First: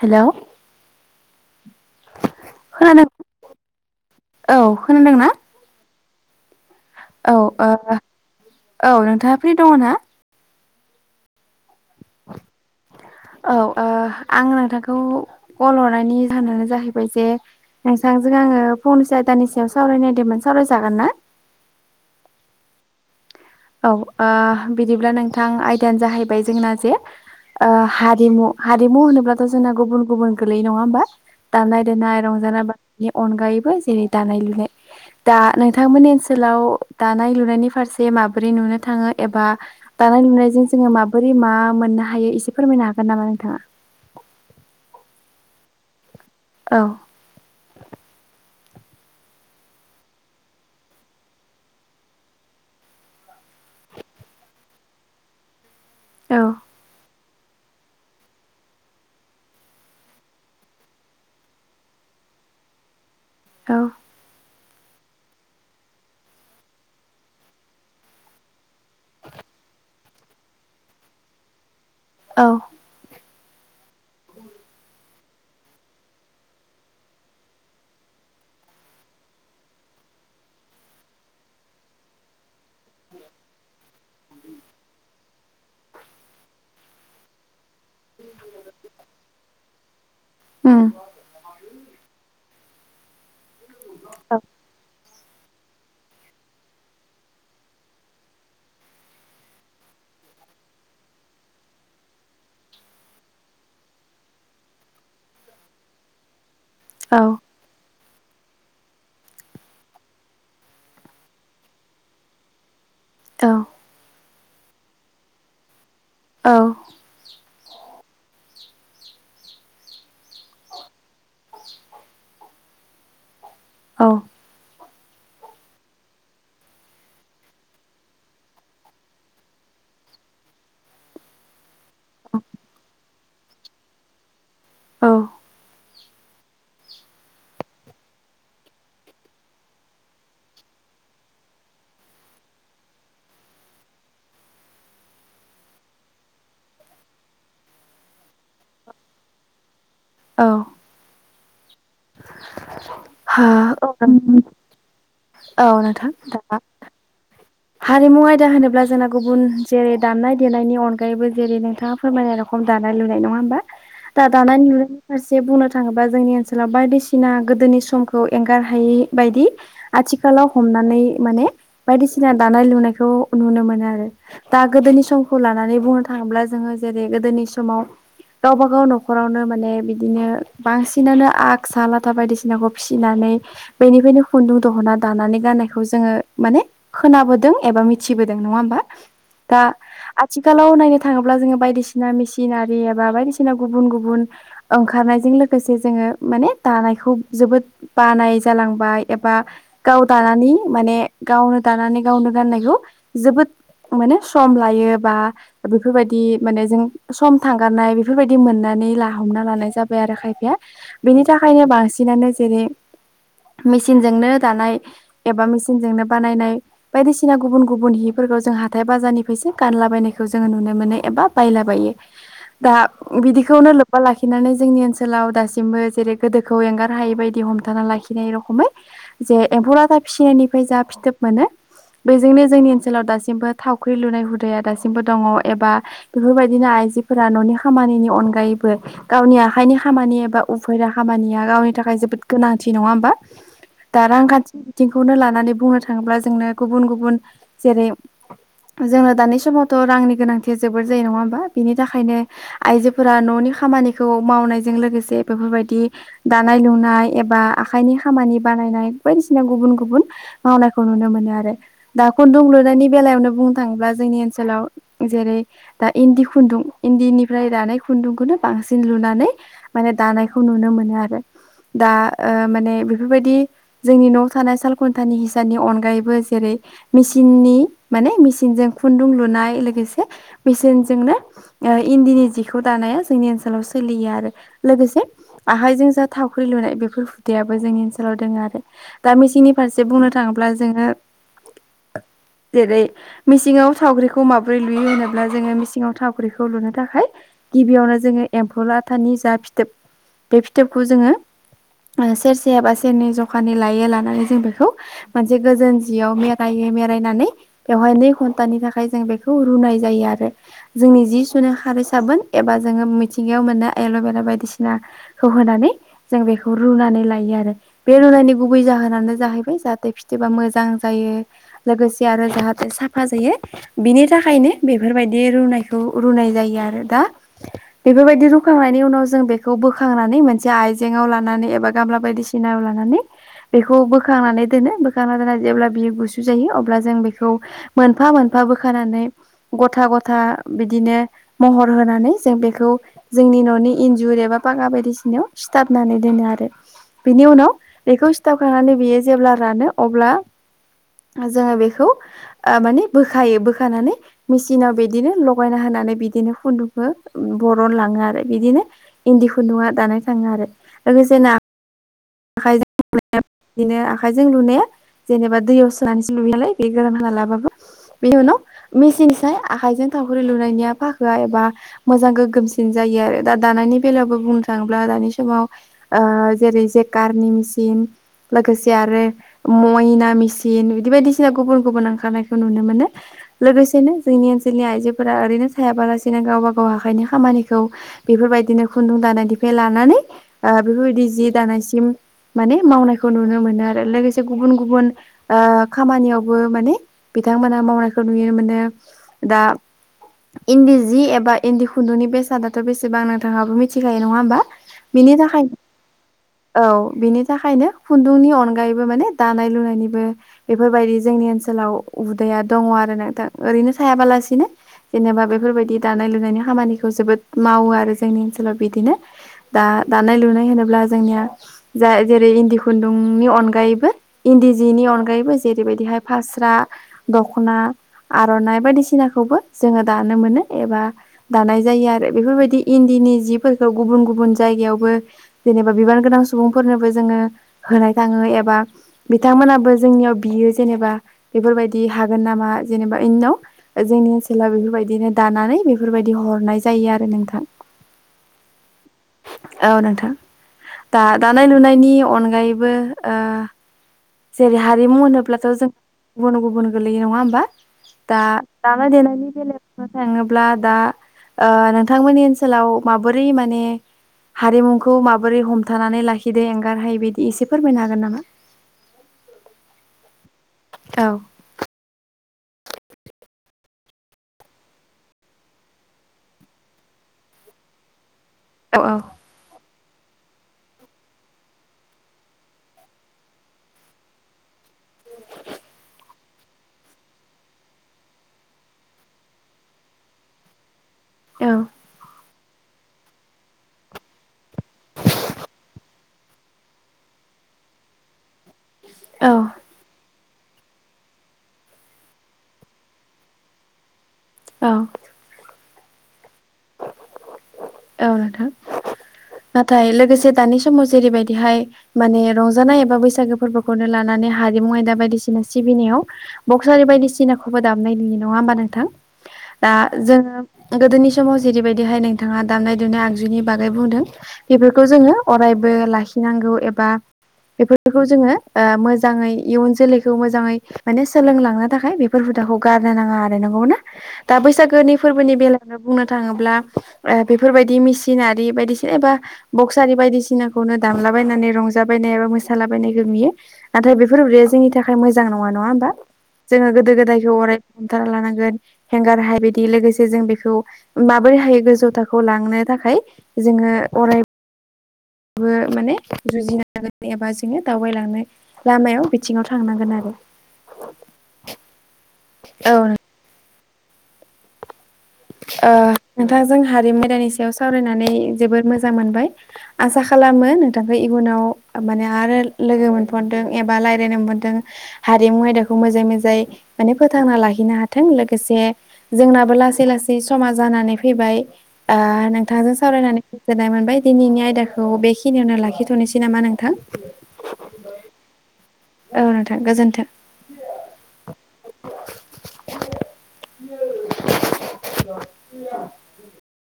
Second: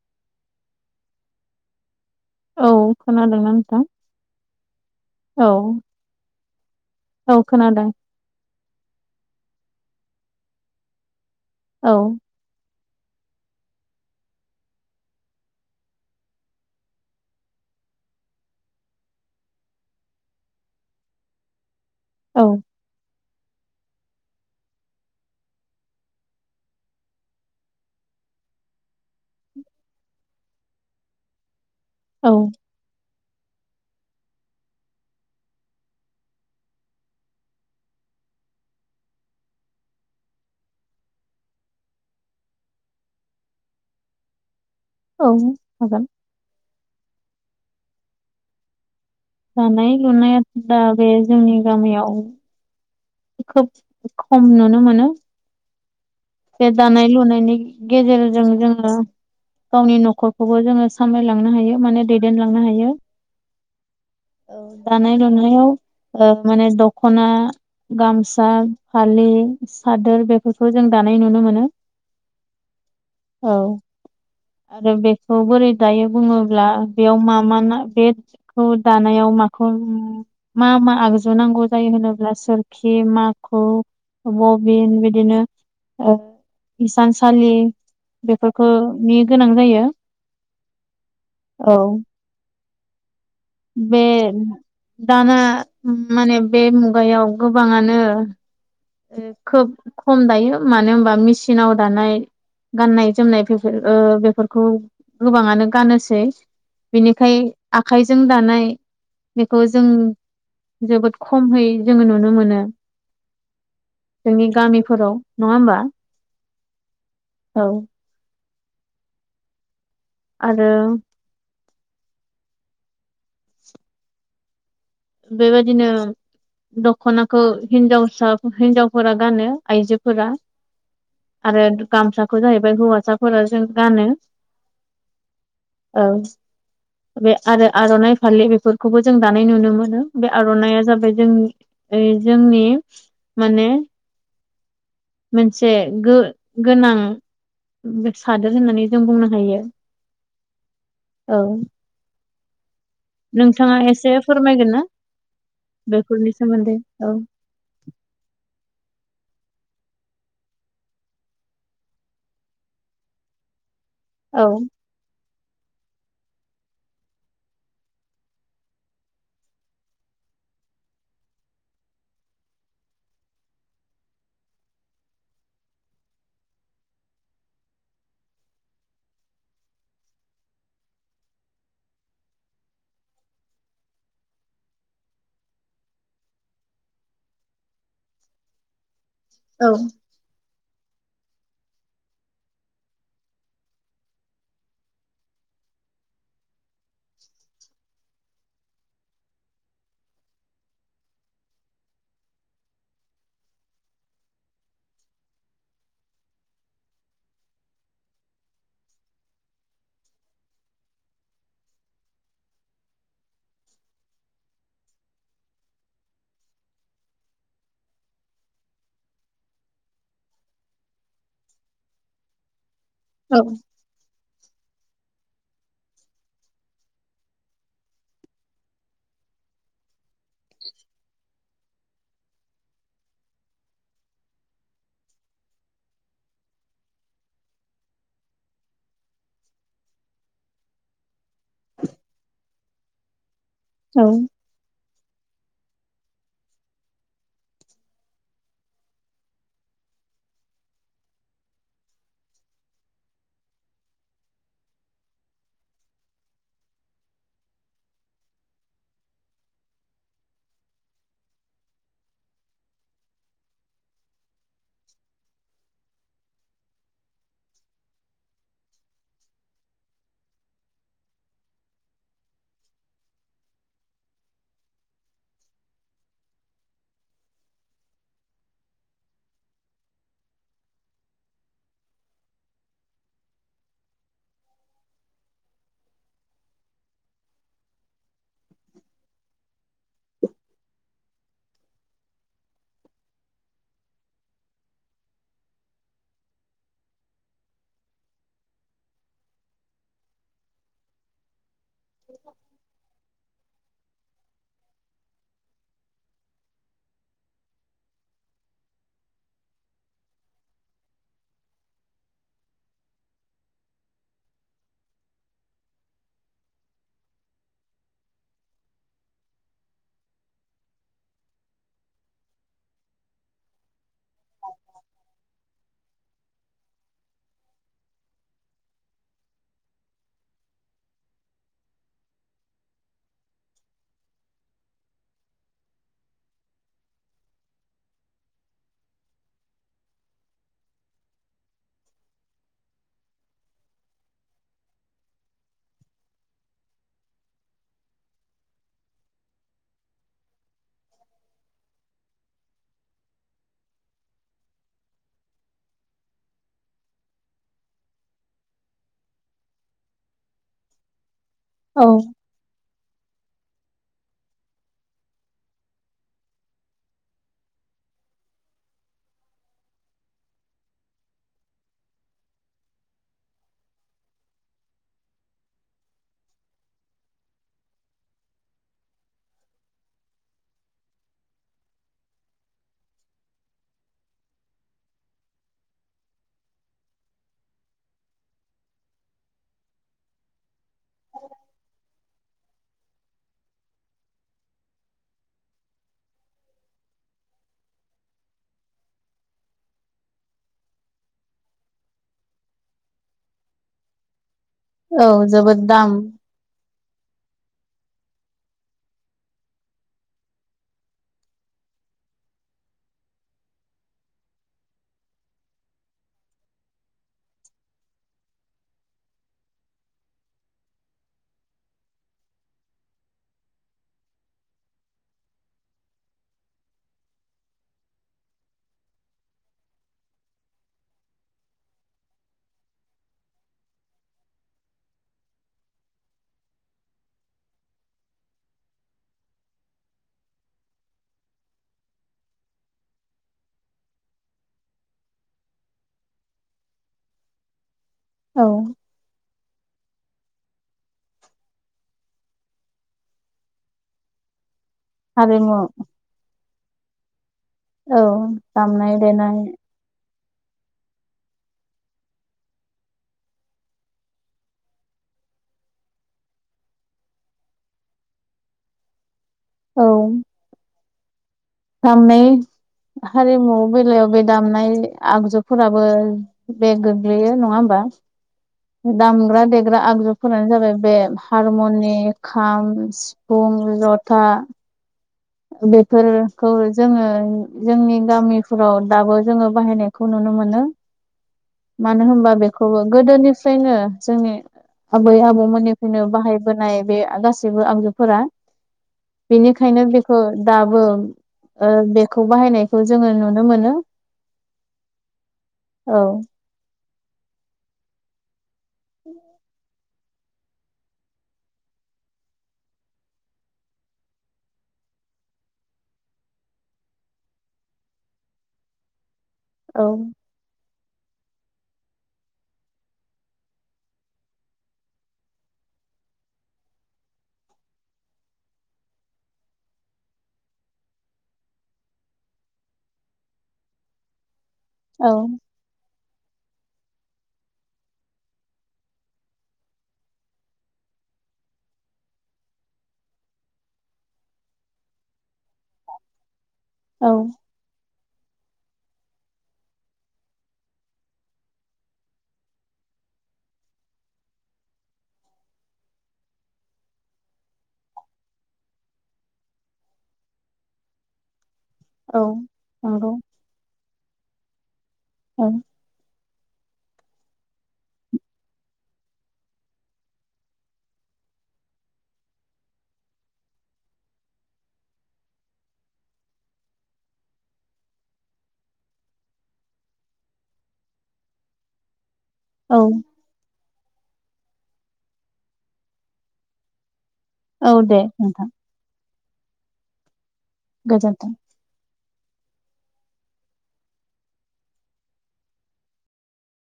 हेल' औ खोनादोंना नोंथां औ खोनादोंना औ औ औ नोंथाङा फ्रि दङ ना? औ औ आं नोंथांखौ कल हरनायनि जाहोनानो जाहैबाय जे नोंथांजों आङो फंनैसो आयदानि सायाव सावरायनो नागिरदोंमोन सावरायजागोन ना? औ औ बिदिब्ला नोंथां आयदायानो जाहैबाय जोंना जे हारिमु हारिमु होनोब्लाथ' जोंना गुबुन गुबुन गोलैयो नङा होमबा दामनाय देनाय औ रंजानाय बेनि अनगायैबो जेरै दानाय लुनाय दा नोंथांमोननि ओनसोलाव दानाय लुनायनि फारसे माबा माबोरै नुनो थाङो एबा दानाय लुनायजों जोङो माबोरै मा मोननो हायो एसे फोरमायनो हागोन नामा? दा औ हागोन औ दानाय लुनाया दा बे जोंनि गामियाव खोब खम नुनो मोनो। औ बे दानाय लुनायनि गेजेरजों जोङो गावनि न'खरखौबो जोङो सामलायलांनो हायो माने दैदेनलांनो हायो। औ औ दानाय लुनायाव माने दख'ना गामसा फालि सादोर बेफोरखौ जों दानाय नुनो मोनो। औ औ आरो बे बोरै दायो बुङोब्ला बेयाव मा मा बेखौ दानायाव माखौ- मा मा आगजु नांगौ जायो होनोब्ला सोर खि, माखु, बबिन बिदिनो ओ हिसानसालि बेफोरखौनि गोनां जायो। उम औ बे औ दाना माने बे मुगायाव गोबाङानो खोब खम दायो मानो होनबा मेचिनाव दानाय गाननाय जोमनाय बेफोर ओ बेफोरखौ गोबाङानो गानोसै औ बिनिखाय आखाइजों दानाय बेखौ जों जोबोद खमहै जोङो नुनो मोनो। औ जोंनि गामिफोराव नङा होमबा? औ औ आरो। औ बेबायादिनो दख'नाखौ हिनजावसा हिनजावफोरा गानो आइजोफोरा आरो गामसाखौ जाहैबाय हौवासाफोर जों गानो। औ औ बे आरो आर'नाइ फालि बेफोरखौबो जों दानाय नुनो मोन मोनो बे आर'नाया जाबाय जोंनि जोंनि माने मोनसे गो- गोनां सादोर होननानै जों बुंनो हायो। औ औ नोंथाङा एसे फोरमायगोन ना औ नोंथां बेफोरनि दा सोमोन्दै औ हारिमु आयदा होनोब्ला जोंना गुबुन जेरै दामनाय देनायनि अनगायैबो जेरै नोंथाङा फोरमायनाय रखम दानाय लुनाय नङा होमबा-? दा औ दानाय लुनायनि फारसे बुंनो थाङोबा जोंनि ओनसोलाव बायदिसिना गोदोनि समखौ एंगारहायै बायदि आथिखाल लाव हमनानै बायदिसि सिना दानाय लुनायखौ नुनो मोनो आरो दा गोदोनि समखौ लानानै बुंनो थाङोब्ला जोङो जेरै गोदोनि समाव गावबाागाव न'खरावनो माने बिदिनो बांसिनानो आग सा लाथा बायदिसिनाखौ फिसिनानै बेनिफ्रायनो खुन्दुं दहना दानानै गाननायखौ जोङो माने खोनाबोदों एबा मिथिबोदों नङा होमबा दा औ आथिखालाव नाय नो थाङोब्ला जोङो बायदिसिना मेसिन एबा बायदिसिना गुबुन गुबुन ओंखारनायजों लोगोसे जों। माने दानायखौ जोबोद बानाय जालांबाय एबा गाव दानानै माने गावनो दानानै गावनो गाननायखौ जोबोद माने सम लायो बा बेफोरबायदि माने जों सम थांगारनाय बेफोरबायदि मोननानै ला हमना लानाय जाबाय आरो खायफाया बेनि थाखायनो बांसिनानो जेरै मेसिनजोंनो दानाय एबा मेचनजोंनो बानायनाय बायदिसिना गुबुन गुबुन हिफोरखौ जों हाथाय बाजारनिफ्रायसो गानला बबायनायखौ जोङो नुनो मोनो। एबा बायला हायो दा औ बिदिखौनो लोब्बा लाखिनानै जोंनि ओनसोलाव दासिमबो जेरै गोदोखौ एंगार हायै बायदि हमथाना लाखिनाय रखमै जे बरादा फिसिनायनिफ्राय जा फिथोब मोनो बेजोंनो जोंनि ओनसोलाव दासिमबो थावख्रि लुनाय हुदाया दासिमबो दङ एबा बेफोरबायदिनो आइ जोफोरा न'नि खामानिनि अनगायैबो गावनि आखाइनि खामानि एबा उफेरा खामानिया गावनि थाखाय थाखाय जोबोद गोनांथि नङा होमबा दा औ रांखान्थि बिथिंखौनो लानानै बुंनो थाङोला जोंनो गुबुन गुबुन जेरै जोंनो दानि समावथ' रांनि गोनांथिया जोबोर जायो नङा होमबा बिनि थाखायनो आइजोफोरा न'नि खामानिखौ मावनायजों लोगोसे बेफोरबायदि दानाय लुनाय एबा आखाइनि खामानि बानायनाय बायदिसिना गुबुन गुबुन मावनायखौ नुनो मोनो। आरो दा खुन्दुं लुनायनि बेलायावनो बुंनो थाङोब्ला जोंनि ओनसोलाव जेरै दा इन्दि खुन्दुं इन्दिनिफ्राय दानाय खुन्दुंखौनो बांसिन लुनानै माने दानायखौ नुनो मोनो आरो। दा माने बेफोरबायदि जोंनि न'आव थानाय सालखुन्थानि हिसाननि अनगायैबो जेरै मेसिननि माने मेचिनजों खुन्दुं लुनाय लोगोसे मेचिन जोंनो इन्दिनि जिखौ दानाया जोंनि ओनसोलाव सोलियो। आरो लोगोसे आखायजों जा थावख्रि लुनाय बेफोर हुदायाबो जोंनि ओनसोलाव दङ आरो दा मेसेंनि फारसे बुंनो थाङोब्ला जोङो जेरै मिेसिङाव सावख्रिखौ माबोरै लुयो होनोब्ला जोङो मिसिङाव सावख्रिखौ लुनो थाखय गिबियावनो जोङो एम्फौ लाथानि जा फिथोब बे फिथोबखौ जोङो सेरसे एबा सेरनै जखानि लायो। लानानै जों बेखौ मोनसे गोजोन जियाव मेरायो मरायायनानै बेवहाय नै घन्टानि थाखाय जों बेखौ रुनाय जायो। आरो जोंनि जि सुनो हार साबोन एबा जोङो मिथिंगायाव मोनो एल'भेरा बायदिसिना खौ होनानै जों बेखौ रुनानै लायो आरो बे रुनायनि गुबै जाहोनानो जाहैबाय जाहाथे जेबा मोजां जायो लोगोसे आरो जाहाथे साफा जायो बिनि थाखायनो बेफोरबायदि बिदि रुनायखौ रुनाय जायो आरो दा बेफोरबायदि रुखांनायनि उनाव जों बेखौ बोखांनानै बा मोनसे आइजेंआव लानानै बा खामब्ला बायदिसिनायाव लानानै बेखौ बोखांनानै दोनो। जेब्ला बियो गुसु जायो अब्ला जों बेखौ मोनफा मोनफा बोखानानै गथ गथा [unintelligible] बिदिनो महर होनानै जों बेखौ जोंनि न'नि इन्जुर एबा फागखा बायदिसिना सिथाबनानै दोनो आरो बिनि उनाव बेखौ सिथाबखनानै बियो जेब्ला रानो अब्ला जोङो बेखौ माने बोखायो बोखानानै मेसिनाव बिदिनो लगायना होयो। बिदिनो खुन्दुंखौ बरन लाङो आरो बिदिनो इन्दि खुन्दुआ दानाय थाङो आरो [unintelligible] औ आखाइजों बिदिनो आखाइजों लुनाय जेनेबा दैयाव सोनानैसो लुैयोनालाय बे गोरान होना लाबाबो बे उनाव मेचिन साय आखाइजों थावख्रि लुनायनिया फाखोआ एबा मोजां गोगोमसिन जायो दा दानायनि बेलायावबो बुंनो थाङोब्ला दानि समाव ओ जेरै जेक कारनि मेचिन लोगोसे आरो मइना मेचिन बिदि बायदिसिना गुबन गुबुन [unintelligible] नुनो मोनो लोगोसेनो जोंनि ओनसोलनि आइजोफोरा ओरैनो थायाबालासिनो गावबा गाव हाइ खामानि फोरखौ बेफोरबायदिनो खुन्दुं दानायनिफ्राय लानानै जि दानायसिम [unintelligible] माने मावनायखौ नुनो मोनो लोगोसे गुबुन गुबुन ओ खामानियावबो माने बिथांमोनहा बिथांमोना मावनायखौ नुनो मोनो दा इन्दि जि एबा इन्दि खुन्दुंनि बेसादाथ' बेसेना बेसेबां नोंथाङाबो मिथिखायो नङा होमबा? बिनि औ थाखायनो जोबोद दाम औ बिनि थाखायनो खुन्दुंनि अनगायैबो माने दानाय लुनायनिबो बेफोरबायदि जोंनि ओनसोलाव उदैया दङ आरो नोंथां ओरैनो थायाबालासिनो जेनेबा बेफोरबायदि दानाय लुनायनि खामानिखौ जोबोद मावो आरो जोंनि ओनसोलाव बिदिनो दा दानाय लुनाय होनोब्ला जोंनिया जेरै इन्दि खुन्दुंनि अनगायैबो इन्दि जिनि अनगायैबो जेरैबायदिहाय फास रा दखना आर'नाइ बायदिसिनाखौबो जोङो दानो मोनो एबा बेफोर बादि इन्दिनि जिफोरखौ गुबुन गुबुन जायगायावबो जेनेबा सुबुंफोरनोबो जोङो होनाय थाङो एबा बिथांमोनाबो जोंनियाव बियो जेनेबा बेफोरबायदि हागोन नामा जेनेबा इनिनाव जोंनि ओनसोलाव बेफोरबायदिनो दानानै बेफोरबायदि हरो हरनाय जायो आरो नोंथां। औ औ नोंथां दा दानाय लुनायनि अनगायैबो जेरै हारिमु होनोब्लाथ' हारिमु जों गुबुन गुबुन गोलैयो नङा होमबा? औ दा दामनाय देनायनि बेलायाव बुंनो थाङो ब्ला दा ओ नोंथांमोननि ओनसोलाव माबोरै माने हारिमुखौ माबोरै हम थनानै लाखिदों एंगारहायै बायदि एसे फोरमायनो हागोन नामा? औ औ [unintelligible] हारिमु बेलायाव बे दामनाय आगजुफोराबो बे गोग्लैयो नङा होमबा? औ [unintelligible] दामग्रा दे ग्रा आगजुफोरानो जाबाय बे हारमनि खाम सिफुं जथा बेफोरखौ जोङो जोंनि गामिफोराव दाबो जोङो बाहायनायखौ नुनो [unintelligible] मोनो औ मानो होमबा बेखौबो गोदोनिफ्रायनो जोंनि आबै आबौमोननिफ्रायनो बाहायबोनाय बे गासैबो आगजुफोरा औ बेनिखायनो बे खौ दाबो बेखौ बाहायनायखौ जोङो नुनो मोनो। औ। औ। औ नोंथां। [inaudible] नाथाय लोगोसे दानि समाव जेरैबायदिहाय माने रंजानाय एबा बैसागो फोरबोखौनो लानानै हारिमु मु आयदा बायदिसिना सिबिनायाव बक्सआरि बायदिसिनाखौबो दामनाय नुयो नङा होमबा नोंथां? दा औ जोङो गोदोनि समाव जेरैबायदिहाय नोंथाङा दामनाय देनाय आगजुनि बागै बुंदों बेफोरखौ जोङो अरायबो लाखि फिननांगौ एबा बेफोरखौ जोङो ओ मोजाङै इयुन जोलैखौ मोजाङै माने सोलोंलांनो थाखाय बेफोर खौ गारनो नाङा आरो नंगौ ना दा बैसागोनि औ फोरबोनि बेलायावनो बुंनो थाङोब्ला बेफोरबादि मेसिनारि बायदिसिना एबा बक्सआरि बायदिसिनाखौनो दाम लाबायनानै रंजाबायनाय एबा मोसालाबायनायखौ नुयो नाथाय बेफोर [unintelligible] जोंनि थाखाय मोजां नङा नङा होमबा? जोङो गोदो औ गोदायखौ अराय हमथाना लानांगोन हेंगारहायि बायदि लोगोसे जों बेखौ माबोरै हायो गोजौ थाखोआव लांनो थाखाय जोङो अराय बो माने जुजिनांगोन एबा जोङो दावबायलांनो लामायाव बिथिङाव थांनांगोन आरो। [inaudible] औ नंगौ। औ ओ नोंथांजों हारिमु आयदानि सायाव सावरायनानै जोबोद मोजां मोनबाय आसा खालामो नोंथांखौ इयु नाव माने आरो लोगो [unintelligible] एबा रायलायनो [unintelligible] हारिमु आयदाखौ मोजाङै मो जाय माने फोथांना लाखिनो हाथों लोगोसे जोंनाबो लासै लास सै समा जानानै फैबाय ओ नोंथांजों औ सावरायनानै गोजोननाय मोन बाय दिनैनि आयदाखौ बेखिनियावनो लाखिथ'नोसै नामा नोंथां? औ दे नोंथां। औ नोंथां गोजोन्थों। गोजोनथों। [inaudible]